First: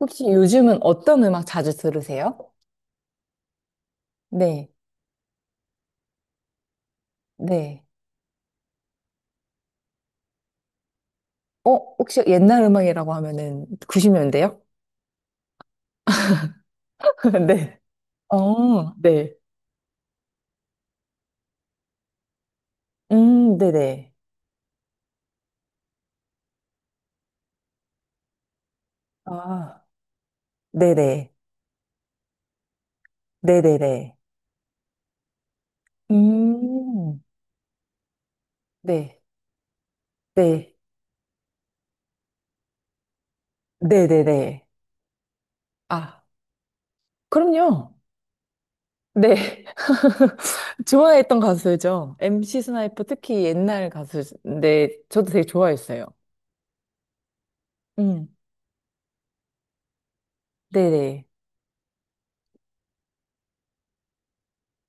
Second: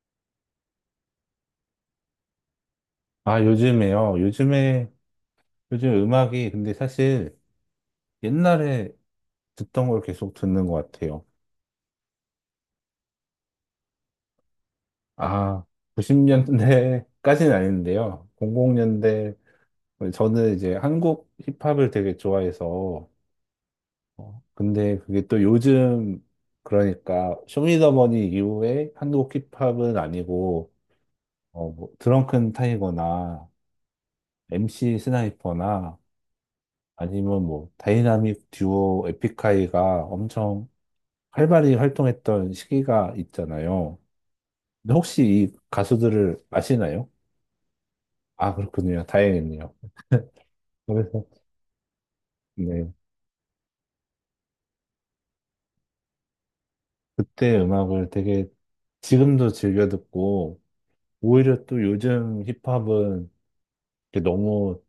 혹시 요즘은 어떤 음악 자주 들으세요? 아, 요즘에요. 네, 요즘 음악이, 근데 사실 네. 옛날에 듣던 걸 계속 듣는 것 같아요. 어, 혹시 옛날 음악이라고 하면은 90년대요? 아, 90년대까지는 네. 아닌데요. 어, 네. 00년대, 저는 이제 한국 힙합을 되게 좋아해서, 네네. 근데 그게 또 요즘, 그러니까, 쇼미더머니 이후에 한국 아, 힙합은 아니고, 네네. 어, 뭐, 드렁큰 타이거나, 네네네. MC 스나이퍼나, 음, 아니면 뭐, 다이나믹 듀오 네, 에픽하이가 엄청 네. 활발히 활동했던 시기가 있잖아요. 네네네. 근데 혹시 이 아, 가수들을 아시나요? 그럼요. 아, 그렇군요. 네. 다행이네요. 그래서, 좋아했던 가수죠. MC 네. 스나이퍼 특히 옛날 가수인데 저도 되게 좋아했어요. 그때 음악을 음, 되게 지금도 즐겨 듣고, 네네. 오히려 또 요즘 힙합은 이렇게 너무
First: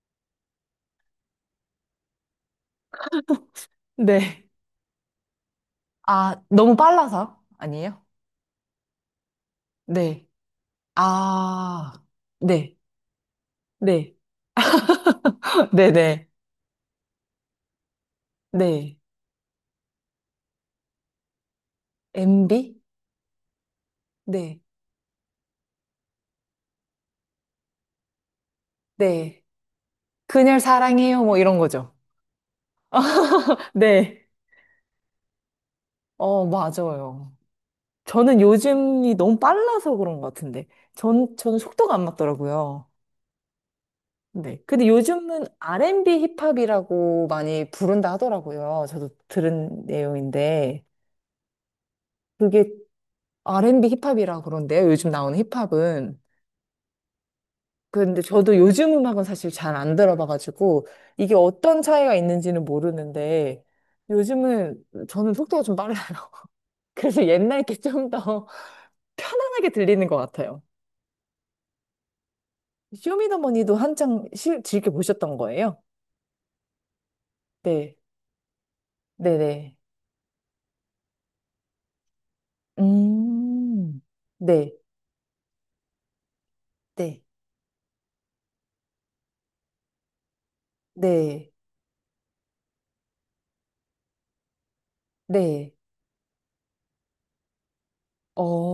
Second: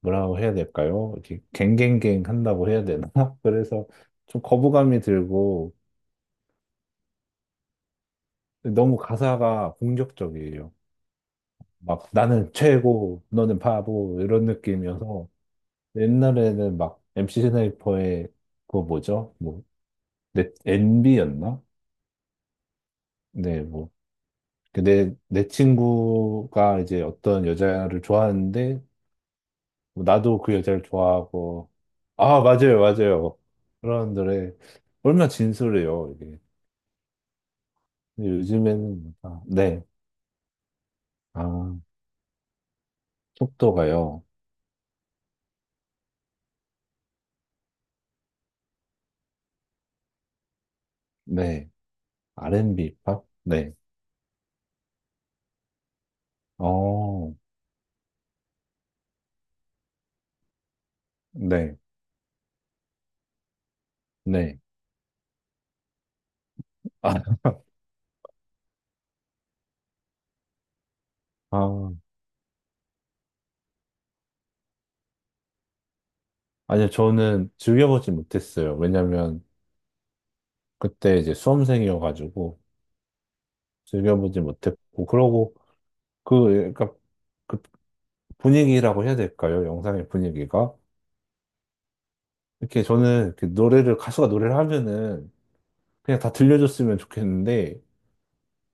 뭐라고 해야 될까요? 이렇게 갱갱갱 한다고 해야 되나? 그래서 좀 네. 거부감이 들고, 아, 너무 빨라서 아니에요? 너무 가사가 네. 공격적이에요. 아, 막 나는 네. 최고, 너는 네. 바보, 이런 느낌이어서. 네네. 옛날에는 막 MC 스나이퍼의 그거 네. 뭐죠? 뭐, 넷, NB였나? MB? 네, 뭐. 네. 그 내 친구가 이제 어떤 여자를 좋아하는데, 네. 뭐 나도 그 그녀를 여자를 사랑해요. 뭐 이런 좋아하고, 거죠. 아, 맞아요, 맞아요. 그런 네. 노래. 얼마나 진솔해요, 이게. 어, 맞아요. 근데 저는 요즘에는, 요즘이 너무 아, 네. 빨라서 그런 것 같은데. 전, 아, 저는 속도가 안 맞더라고요. 속도가요. 네. 근데 요즘은 R&B 힙합이라고 많이 부른다 하더라고요. 저도 들은 내용인데. 네. 그게 R&B 팝? 네. R&B 힙합이라 그런데요. 요즘 나오는 힙합은. 어, 근데 저도 요즘 음악은 사실 잘 안 들어봐가지고 이게 네. 어떤 차이가 있는지는 모르는데 네. 요즘은 저는 속도가 좀 빨라요. 아, 그래서 옛날 게 좀 더 편안하게 들리는 것 같아요. 아, 쇼미더머니도 한창 즐겨 보셨던 거예요? 아니요, 저는 네, 즐겨보지 못했어요. 왜냐면, 네네. 그때 이제 수험생이어가지고 음, 즐겨보지 네, 못했고 그러고 그 그러니까 네, 그 분위기라고 해야 될까요? 영상의 분위기가 네, 이렇게 저는 이렇게 노래를 가수가 노래를 하면은 네, 그냥 다 들려줬으면 좋겠는데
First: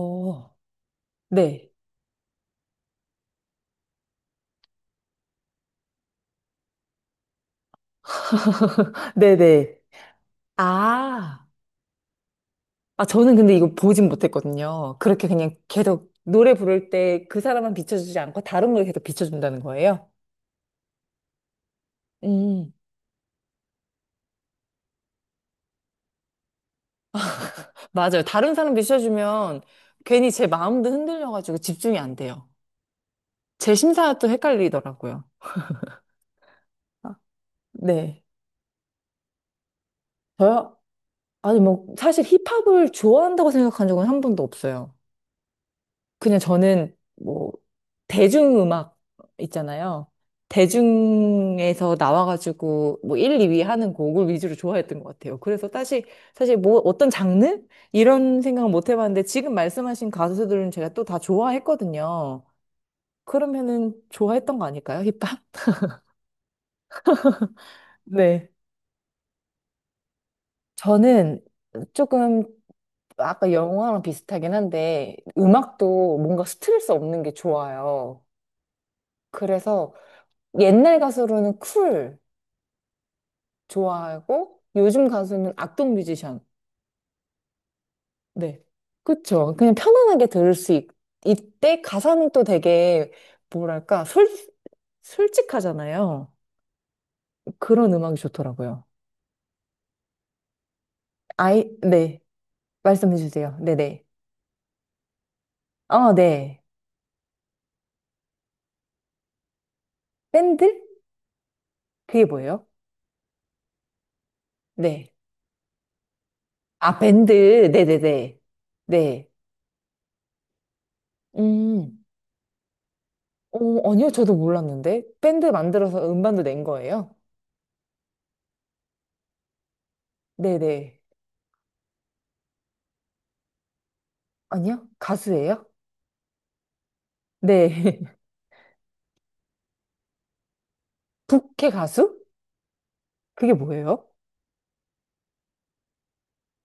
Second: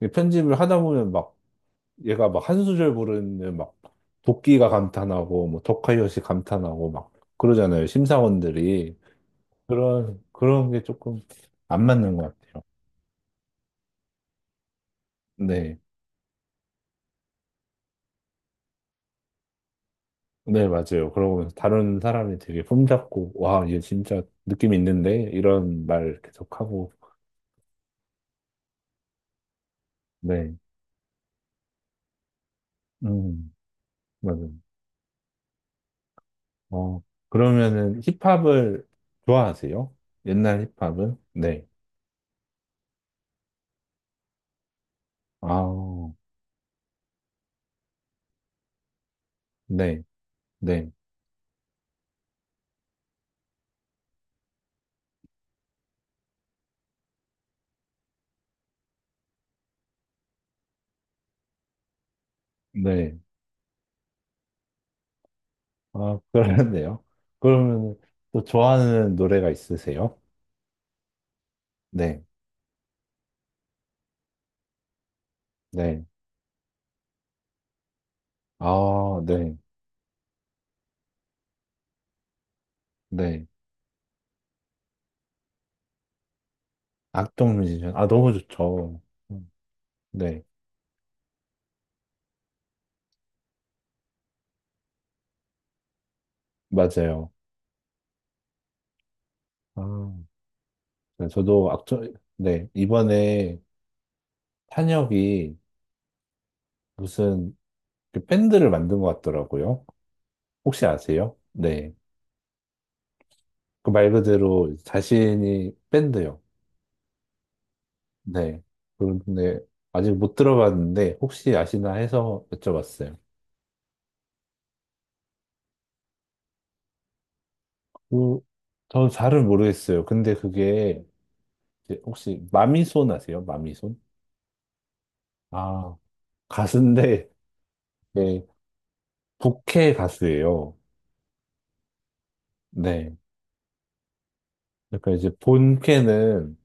이게 편집을 하다 보면 막 네, 얘가 막 한 수절 부르는 막 도끼가 감탄하고 뭐 더카이엇이 감탄하고 막 그러잖아요, 심사원들이. 네네. 그런 게 조금 아. 안 맞는 것 같아요. 아, 저는 근데 이거 보진 못했거든요. 그렇게 그냥 네. 계속 노래 부를 때 그 사람만 비춰주지 않고 다른 걸 계속 비춰준다는 거예요? 네, 맞아요. 그러고 다른 사람이 되게 음, 폼잡고, 와, 얘 진짜 느낌 있는데? 이런 말 계속하고, 맞아요. 다른 사람 비춰주면 괜히 제 네. 마음도 흔들려가지고 집중이 안 돼요. 음, 제 심사가 또 맞아요. 헷갈리더라고요. 어, 아, 그러면은 네. 힙합을 좋아하세요? 옛날 저요? 힙합은? 아니, 네. 뭐, 사실 힙합을 좋아한다고 생각한 적은 한 번도 없어요. 아, 그냥 저는 뭐 대중음악 네, 있잖아요. 네, 대중에서 나와가지고 뭐 1, 2위 하는 곡을 위주로 좋아했던 것 같아요. 그래서 사실 뭐 어떤 장르 이런 생각은 못 해봤는데 지금 말씀하신 가수들은 제가 또 다 좋아했거든요. 네. 그러면은 좋아했던 거 아닐까요? 힙합? 아, 그러네요. 그러면은 또 네. 좋아하는 노래가 있으세요? 저는 네, 조금 아까 영화랑 비슷하긴 한데 네. 음악도 뭔가 스트레스 없는 게 좋아요. 아, 네, 그래서 옛날 가수로는 쿨. 네. 좋아하고 요즘 가수는 악동 뮤지션. 악동 뮤지션. 아, 너무 네. 좋죠. 음, 그쵸. 그냥 편안하게 네, 들을 수 있, 이때 가사는 또 되게 뭐랄까 솔직하잖아요. 맞아요. 그런 음악이 좋더라고요. 아. 네, 아이, 저도 악전, 네. 네, 말씀해 주세요. 이번에 네네. 탄혁이 어, 네. 무슨 그 밴드를 만든 것 같더라고요. 밴드? 혹시 아세요? 네. 그게 뭐예요? 그 말 그대로 네. 자신이 밴드요. 아, 밴드. 네네네. 네. 네. 그런데 아직 못 들어봤는데 혹시 아시나 음. 해서 여쭤봤어요. 어, 아니요. 저도 몰랐는데. 밴드 만들어서 음반도 낸 거예요? 그, 는 잘은 모르겠어요. 근데 네네. 그게 이제 혹시 마미손 아세요? 마미손? 아니요? 가수예요? 아, 가수인데, 네. 네, 부캐 가수예요. 부캐 가수? 네. 그게 뭐예요? 그러니까 이제 본캐는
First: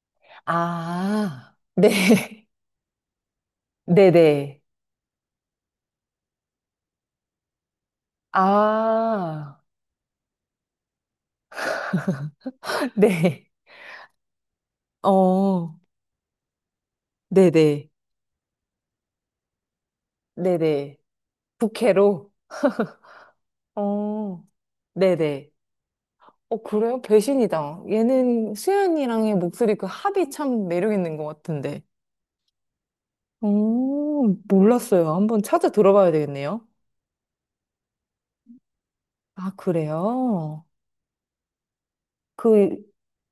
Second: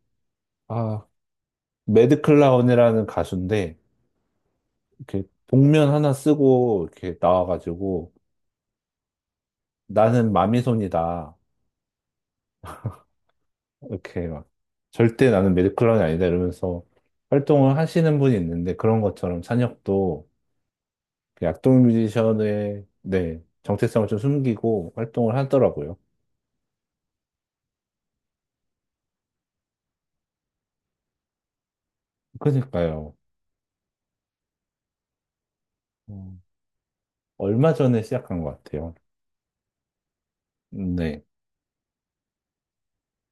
아, 아, 네. 매드 클라운이라는 가수인데 네네. 이렇게 복면 하나 쓰고 이렇게 나와가지고 아, 나는 마미손이다 네. 이렇게 막 절대 나는 어, 매드 클라운이 아니다 이러면서 활동을 네네. 하시는 분이 있는데 그런 것처럼 찬혁도 네네. 그 약동 부캐로? 뮤지션의 네 정체성을 좀 어, 숨기고 활동을 네네. 하더라고요. 어, 그래요? 배신이다. 얘는 수연이랑의 목소리 그 합이 참 매력 있는 것 같은데. 그러니까요. 음, 몰랐어요. 한번 찾아 들어봐야 음, 되겠네요. 얼마 전에 시작한 것 같아요. 아, 그래요? 네, 그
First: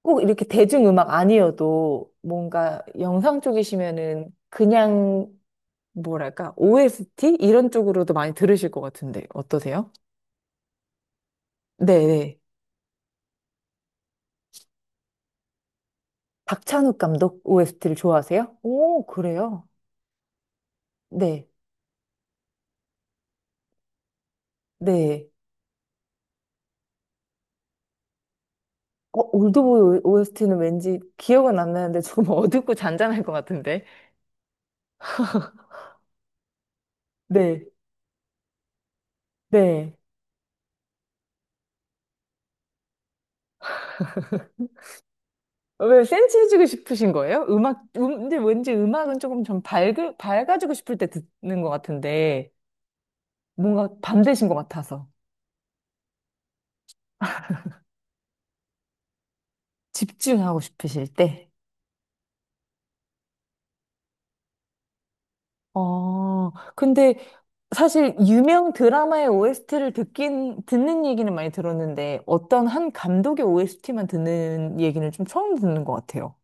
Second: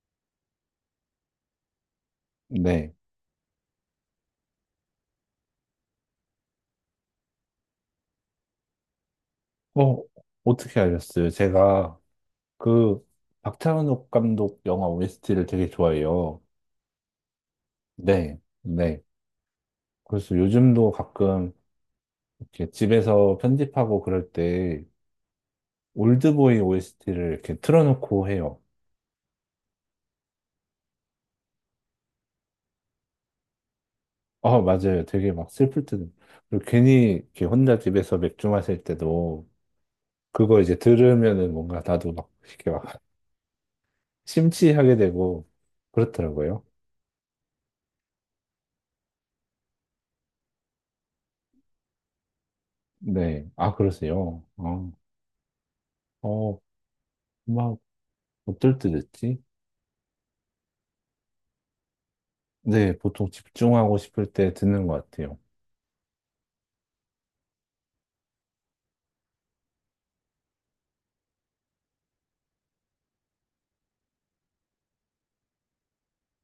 꼭 이렇게 대중음악 아니어도 뭔가 네. 영상 쪽이시면은 그냥 뭐랄까 OST 이런 쪽으로도 많이 들으실 것 같은데 어떠세요? 어, 어떻게 알았어요? 제가 네네. 그 박찬욱 감독 영화 OST를 되게 좋아해요. 박찬욱 감독 OST를 네, 좋아하세요? 네. 오, 그래요? 그래서 요즘도 네, 가끔 이렇게 집에서 편집하고 그럴 때 네. 올드보이 OST를 이렇게 틀어놓고 해요. 어, 올드보이 OST는 왠지 기억은 안 나는데 조금 어둡고 잔잔할 것 같은데. 아, 맞아요. 되게 막 슬플 때도. 그리고 괜히 이렇게 네, 혼자 집에서 맥주 마실 때도 네. 그거 이제 들으면은 뭔가 나도 막 이렇게 막 심취하게 되고 왜 그렇더라고요. 센치해지고 싶으신 거예요? 음악, 근데 왠지 음악은 조금 좀 밝아지고 싶을 때 듣는 것 같은데. 네. 아, 뭔가 밤 그러세요. 되신 것 같아서 어, 막 어떨 때 듣지? 집중하고 싶으실 때. 네, 보통 집중하고 싶을 때 듣는 것 같아요. 어, 근데 사실 유명 드라마의 OST를 듣는 얘기는 많이 들었는데 어떤 한 감독의 OST만 듣는 얘기는 좀 처음 듣는 것 같아요.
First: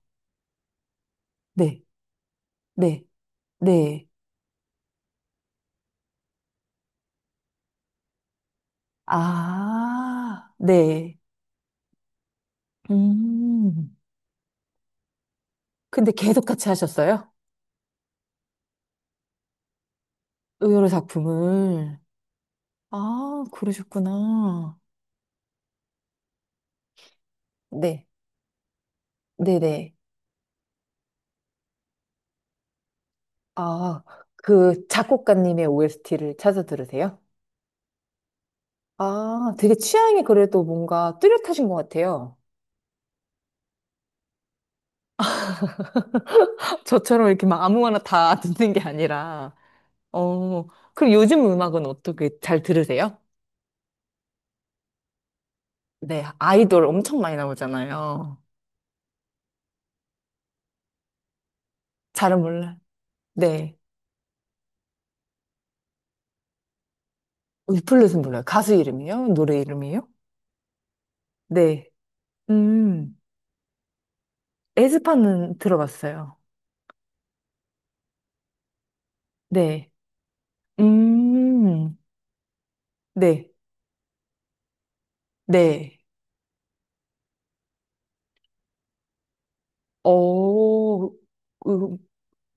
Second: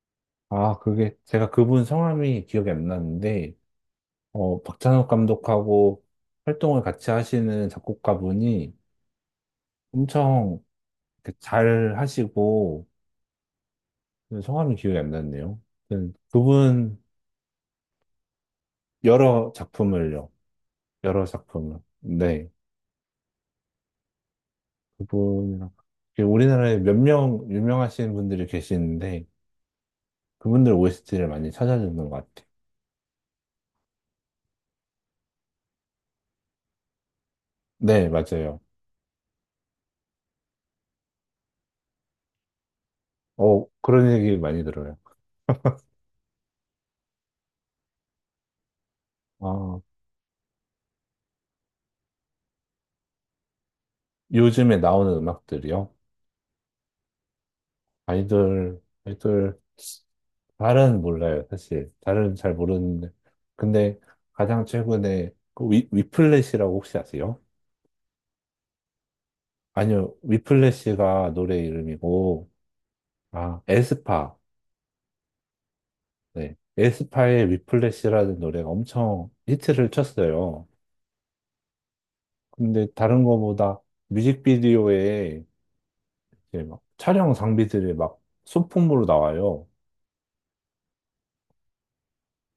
아, 그게, 제가 네, 그분 성함이 기억이 안 네, 나는데, 네. 어, 박찬욱 감독하고 활동을 같이 하시는 작곡가분이 아, 엄청 네. 이렇게 잘 하시고, 음. 성함이 기억이 안 났네요. 근데 아무튼 계속 같이 그분 하셨어요? 여러 작품을요. 의러로 여러 작품을. 작품을. 네. 아, 그러셨구나. 그분이랑. 이게 우리나라에 몇 명 네, 유명하신 분들이 계시는데, 네네. 그분들 OST를 많이 찾아주는 것 같아요. 아, 그 작곡가님의 OST를 찾아 들으세요? 네, 맞아요. 아, 되게 취향이 그래도 뭔가 뚜렷하신 것 같아요. 어, 그런 얘기 많이 들어요. 저처럼 이렇게 막 아무거나 다 듣는 게 아니라, 아, 어, 그럼 요즘 음악은 어떻게 잘 들으세요? 요즘에 나오는 음악들이요. 네, 아이돌 엄청 많이 나오잖아요. 아이돌, 아이돌, 잘은 몰라요, 사실. 잘은 잘은 잘 몰라요. 모르는데. 네. 근데 가장 최근에 그 위플래시라고 혹시 아세요? 리플렛은 몰라요. 가수 이름이요? 노래 이름이요? 아니요, 위플래시가 노래 네. 이름이고, 음, 아, 에스파. 에스파는 들어봤어요. 네. 에스파의 위플래시라는 노래가 엄청 네. 히트를 쳤어요. 음, 근데 다른 네. 거보다 뮤직비디오에 네. 이제 막 촬영 장비들이 막 소품으로 나와요. 어,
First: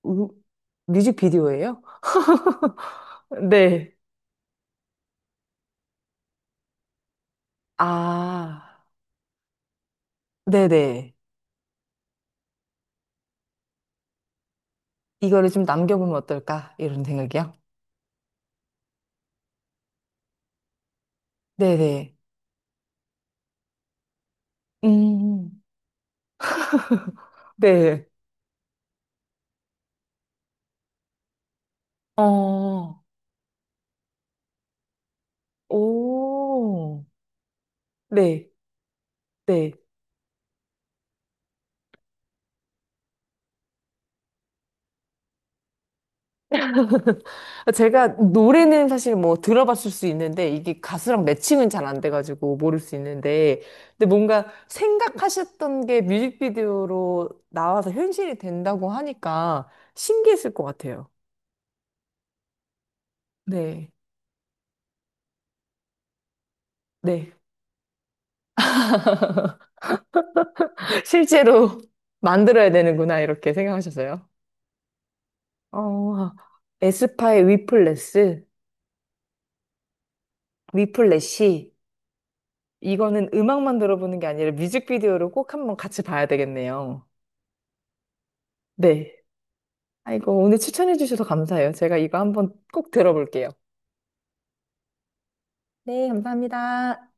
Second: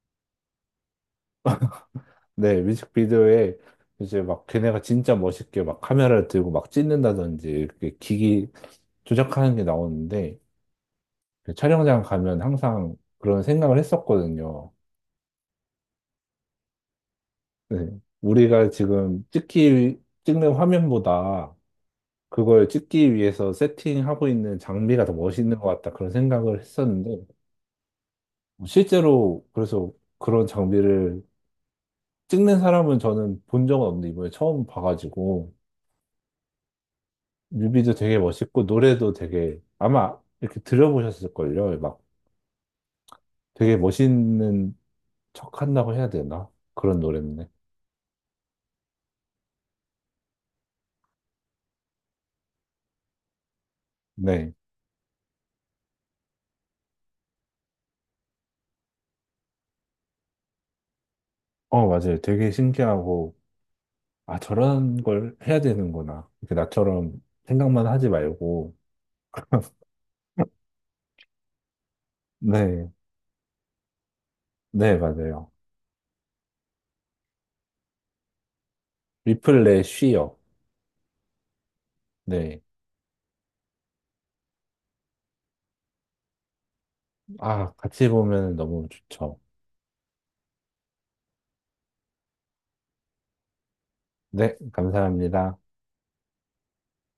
음, 뮤직비디오예요? 네, 뮤직비디오에 네. 이제 막 걔네가 진짜 멋있게 막 카메라를 들고 막 찍는다든지 이렇게 기기 아, 조작하는 게 나오는데 네네. 그 촬영장 가면 항상 그런 생각을 했었거든요. 이거를 좀 남겨보면 어떨까? 이런 생각이요? 네, 우리가 지금 찍는 화면보다 네네. 그걸 찍기 위해서 세팅하고 있는 장비가 더 멋있는 음, 것 같다 그런 생각을 했었는데 네. 실제로 그래서 그런 장비를 찍는 사람은 어, 저는 본 적은 없는데 이번에 처음 봐가지고 오, 뮤비도 되게 네, 멋있고 노래도 되게 네. 아마 이렇게 들어보셨을걸요. 막 되게 멋있는 척한다고 해야 되나? 그런 노래인데. 제가 노래는 사실 뭐 들어봤을 수 있는데, 이게 가수랑 매칭은 잘 안 돼가지고 모를 수 있는데, 근데 뭔가 네. 생각하셨던 게 뮤직비디오로 나와서 현실이 된다고 하니까 신기했을 것 같아요. 어, 맞아요. 되게 신기하고 네, 아, 저런 걸 해야 되는구나. 이렇게 나처럼 네. 생각만 하지 말고. 실제로 만들어야 네. 되는구나, 이렇게 생각하셨어요. 네, 맞아요. 어, 에스파의 위플레스, 리플레 쉬어. 위플래시. 네. 이거는 음악만 들어보는 게 아니라 뮤직비디오를 꼭 한번 같이 봐야 되겠네요. 아, 같이 보면 너무 네. 좋죠. 아이고, 오늘 추천해 주셔서 감사해요. 제가 이거 한번 꼭 들어볼게요. 네, 감사합니다. 네, 감사합니다.